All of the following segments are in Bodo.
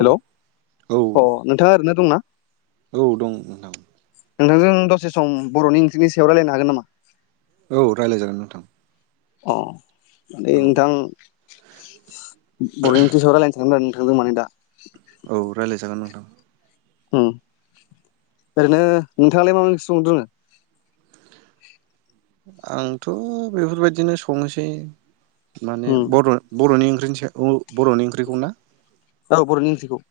हेलौ औ अ नोंथाङा ओरैनो दंना? औ दं नोंथां। नोंथांजों दसे सम बर'नि ओंख्रिनि सायाव रायलायनो हागोन नामा? औ रायलायजागोन नोंथां अ दे औ नोंथां [inaudible] बर'नि ओंख्रिनि सायाव रायलायनो सानदोंमोन आरो नों थांदों माने दा औ रायलायजागोन नोंथां ओं ओरैनो नोंथाङालाय मा मा ओंख्रि संनो रोङो आंथ' बेफोरबायदिनो संयोसै माने उम बर बर'नि ओंख्रि बिनि सायाव अ ब बर'नि ओंख्रिखौ ना औ बर'नि ओंख्रिखौ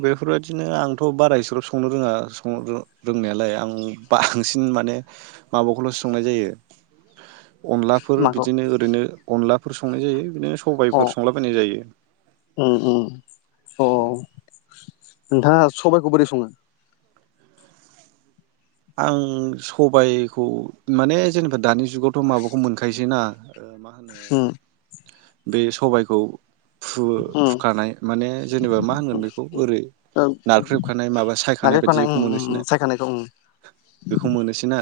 बेफोरबायदिनो आंथ' बारा इसेग्राब संनो रोङा संनो रोंनायालाय आं बांसिन माने माबाखौल'सो संनाय जायो अनलाफोर माखौ बिदिनो ओरैनो अनलाफोर संनाय जायो बिदिनो अ सबाइफोर संलाबायनाय जायो उम उम अ नोंथाङा सबाइखौ बोरै सङो? आं सबायखौ माने जेनेबा दानि जुगावथ' माबाखौ मोनखायोसै ना? मा होनो ओ बे सबायखौ फु उम फुखानाय माने जेनेबा मा होनगोन बेखौ ओरै ओं नारख्रेबखानाय माबा सायखानाय बादि नाख्रेबखानाय उम बेखौ मोनोसै उम ना उम सायखानायखौ उम बेखौ मोनोसै ना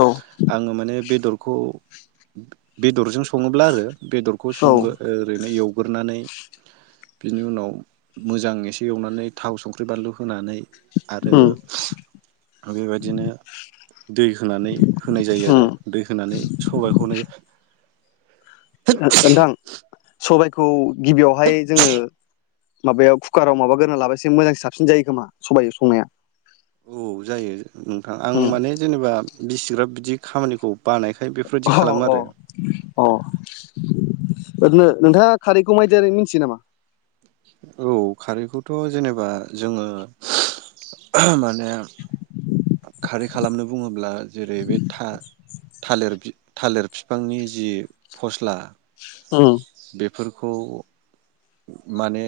औ आङो माने बे बेदरखौ बेदरजों सङोब्ला आरो बेदरखौ औ संगो ओरैनो एव उरनानै बिनि उनाव मोजां एसे एवनानै थाव संख्रि बानलु होनानै आरो उम अ बेबायदिनो दै होनानै होनाय जायो आरो उम दै होनानै सबायाइखौनो ओ ओनथां सबाय खौ गिबियाव बेवहाय जोङो माबायाव कुकाराव माबा गोरना लाबा एसे मोजां साबसिन जायो खोमा सबाइ संनाया औ जायो नोंथां आं उम माने जेनेबा बिसिग्रााब बिदि खामानिखौ बानायखाय बेफोरबायदि अ खालामो अ आरो अ ओरैनो नोंथाङा खारैखौ माइदि जाजायो मिथियो नामा औ खारैखौथ जेनेबा जोङो माने खारै खालामनो बुङोब्ला जेरै बे था थालिर बि थालिर बिफांनि जि फस्ला ओं फोरखौ माने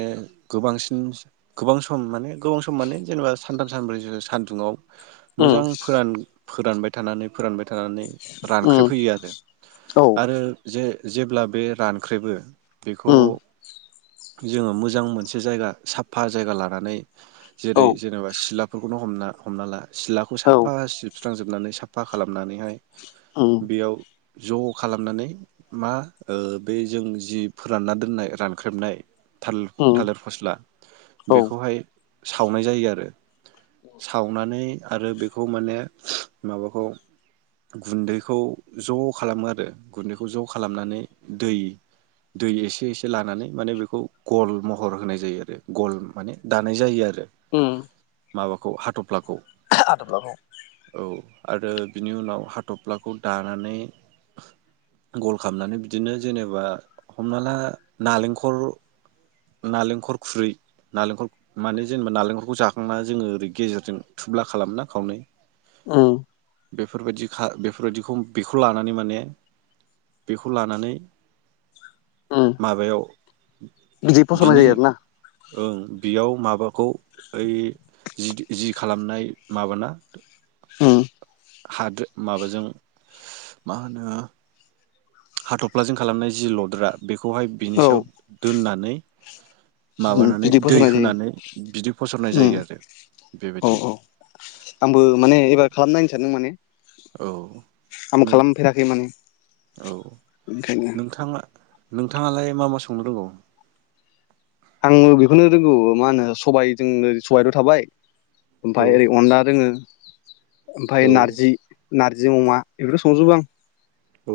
गोबांसिन गोबां सम माने गोबां सम माने जेनेबा सानथाम सानब्रैसो सानदुुंआव उम मोजां फोरान फोरानबाय थानानै फोरानबाय थानानै उम रानख्रेब होयो आरो औ आरो जे जेब्ला बे रानख्रेबो बेखौ उम जोङो मोजां मोनसे जायगा साफा जायगा लानानै औ जेरै जेनेबा सिला बेफोरखौनो हमना हमना ला सिलाखौ औ साफा सिबस्रो सुस्राजोबनानै साफा खालाम नानैहाय उम बेयाव ज खालामनानै मा ओ बे जों जि फोरानना दोननाय रानख्रेबनाय थाल उम थालिर फस्ला औ बेखौहाय सावनाय जायो आरो सावनानै आरो बेखौ माने माबाखौ गुन्दैखौ ज खालामो आरो गुन्दैखौ ज खालामनानै दै दै एसे एसे लानानै माने बे खौ गल महर होनाय जायो आरो गल माने दानाय जायो आरो ओम माबाखौ हाथफ्लाखौ हाथफ्लाखौ औ आरो बिनि उनाव हाथफ्लाखौ दानानै गल खालामनानै बिदिनो जेनेबा हमना ला नालेंखर खुरै नालेंखर माने जेनेबा नालेंखरखौ जाखांना जोङो ओरै गेजेरजों थुब्ला खालामो ना खावनै ओं बेफोरबायदि खा बेफोर बायदिखौ बेखौ लानानै माने बेखौ लानानै उम माबायाव बिदि फसंनाय बिनि जायो आरो ना ओं बेयाव माबाखौ ओइ जि जि खालामनाय माबाना ओम हादो माबाजों मा होनो हाथफ्लाजों खालामनाय जि लद्रा बेखौ बेखौहाय बिनि औ सायाव दोननानै माबानानै बिदि दै फसंनाय जायो होनानै बिदि फसरनाय जायो आरो उम औ बेबायदि औ आंबो माने एबार खालाम नायनो सानदों माने औ आं नों खालामफेराखै माने औ ओंखायनो नोंथाङा नोंथाङालाय मा मा संनो रोंगौ? आं बेखौनो रोंगौ मा होनो सबायजों सबायथ थाबाय। औ ओमफ्राय ओरै अनला रोंङो। ओमफ्राय औ नारजि नारजि अमा बेफोरखौ संजोबो आं। औ [inaudible]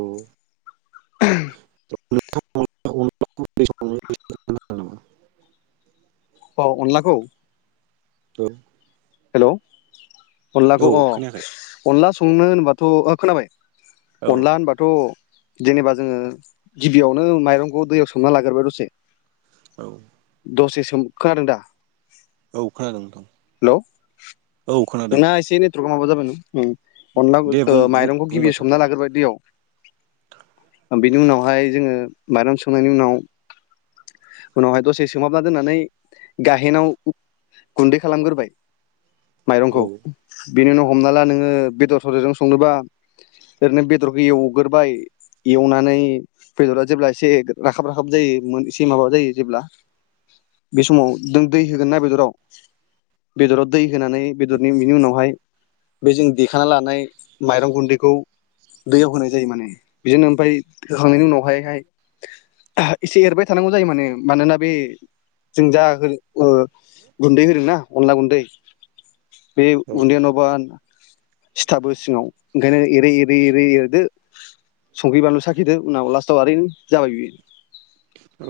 [unintelligible] अ अनलाखौ? ओं हेल अनलाखौ खोनायाखै अ अनला संनो होनबाथ ओ खोनाबाय। औ अनला होनबाथ जेनेबा जोङो गिबियावनो माइरंखौ दैयाव सोमना लाग्रोबाय दसे। औ दसे सोम खोनादों दा? औ खोनादोंं नोंथां। हेल औ खोनादों। [unintelligible] अनला गु दे ओ बुं बुं माइरंखौ बुंबाय गिबियाव था सोमना लाग्रोबाय दैयाव। बिनि उनावहाय जोंङो माइरं संनायनि उनाव उनावहाय दसे सोमाहाबना दोननानै गाहेनाव गुन्दै खालामग्रोबाय। औ माइरंखौ। बेनि उनाव हमना ला नोङो बेदर सेदरजों संनोबा ओरैनो बेदरखौ एवग्रोबाय एवनानै बेदरा जेब्ला एसे राखाब राखाब जायो एसे माबा जायो जेब्ला बे समाव नों दै होगोन ना बेदराव बेदराव दै होनानै बेदरनि बिनि उनावहाय बे जों देखाना लानाय माइरं गुन्दैखौ दैयाव होनाय जायो माने बिदिनो ओमफ्राय होखांनायनि उनावहायहाय एसे एरबाय थानांगौ जायो माने मानोना बे जों जा ओ गुन्दै होदोंना अनला गुन्दै बे औ गुन्दैया नङाबा सिथाबो सिङाव ओंखायनो एरै एरै एरै एरदो संख्रि बानलु साखिदो उनाव लास्टआव आरैनो जाबाय बियो। औ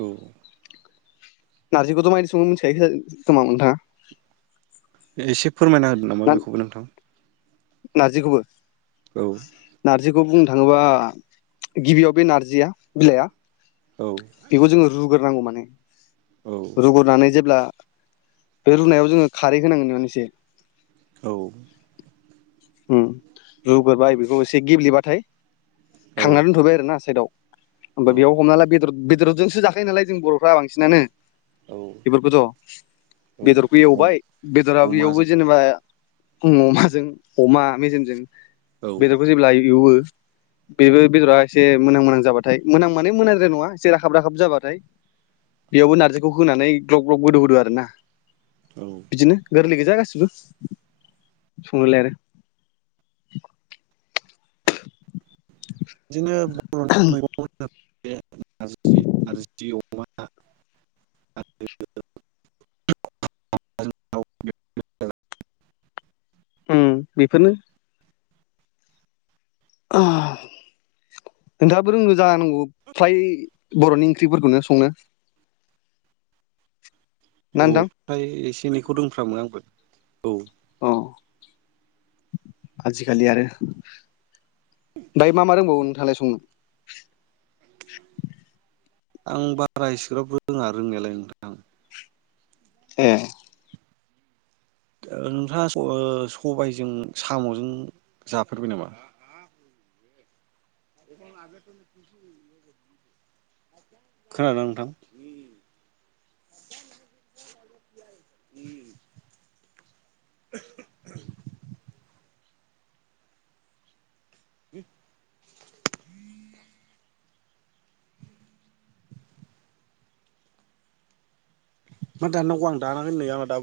नारजिखौथ मायदि संओ मोनथिखायो खोमा नोंथाङा? एसे फोरमायना होदो नामा बेखौबो नोंथां? नारजिखौबो औ। बेखौ बुंनो थाङोबा गिबियाव बे नारजिया बिलाइआ औ बेखौ जोङो रुगोन नांगौ माने औ रुगनानै जेब्ला बे रुनायाव जोङो खारै होनांगोन नानो एसे। औ। उम रुग्रोबाय बेखौ एसे गेब्लेबाथाय औ खांनानै दोनथ'बाय आरोना साइदआव ओमफाय बेयाव हमना ला बेदर बेदरदजोंसो जाखायो नालाय जों बर'फ्रा बांसिनानो। औ बेफोरखौथ' औ बेदरखौ औ एवबाय बेदरा बेयावबो अमाजों जेनेबा आं अमाजों अमा मेजेमजों औ बेदरखौ जेब्ला एवो बेबो बेदरा एसे मोनां मोनां जाबाथाय मोनां माने मोनांद्राय नङा एसे राखाब राखाब जाबाथाय बेयावबो नारजिखौ होनानै ग्लब ग्लब गोदौ होदो आरो ना औ बिदिनो गोरलै गोज जा गासिबो संङोलाय आरो [inaudible] बिदिनो बर'नि मैगं खोनो बे नारजि नारजि अमा आरो अनलाजो दाव उम बेफोरनो आहा नोंथाङाबो रोंगौ जानांगौ फ्राय बर'नि ओंख्रिफोरखौनो संनो? औ नोंथां ओमफाय एस एनैखौ रोंफ्रामो आंबो औ। अ आजिखालि आरो ओमफाय मा मा रोंबावो नोंथाङालाय संनो? आं बारा एसिग्राब रोङा रोंनायालाय नोंथां। ए। ओ नोंथांआ ओ सबायजों साम'जों जाफेरबाय नामा? [unintelligible] खोनादों ना नोंथां? उम। [unintelligible] उम। मा दान्नांगौ आं दानाखैनो नै आंना दाब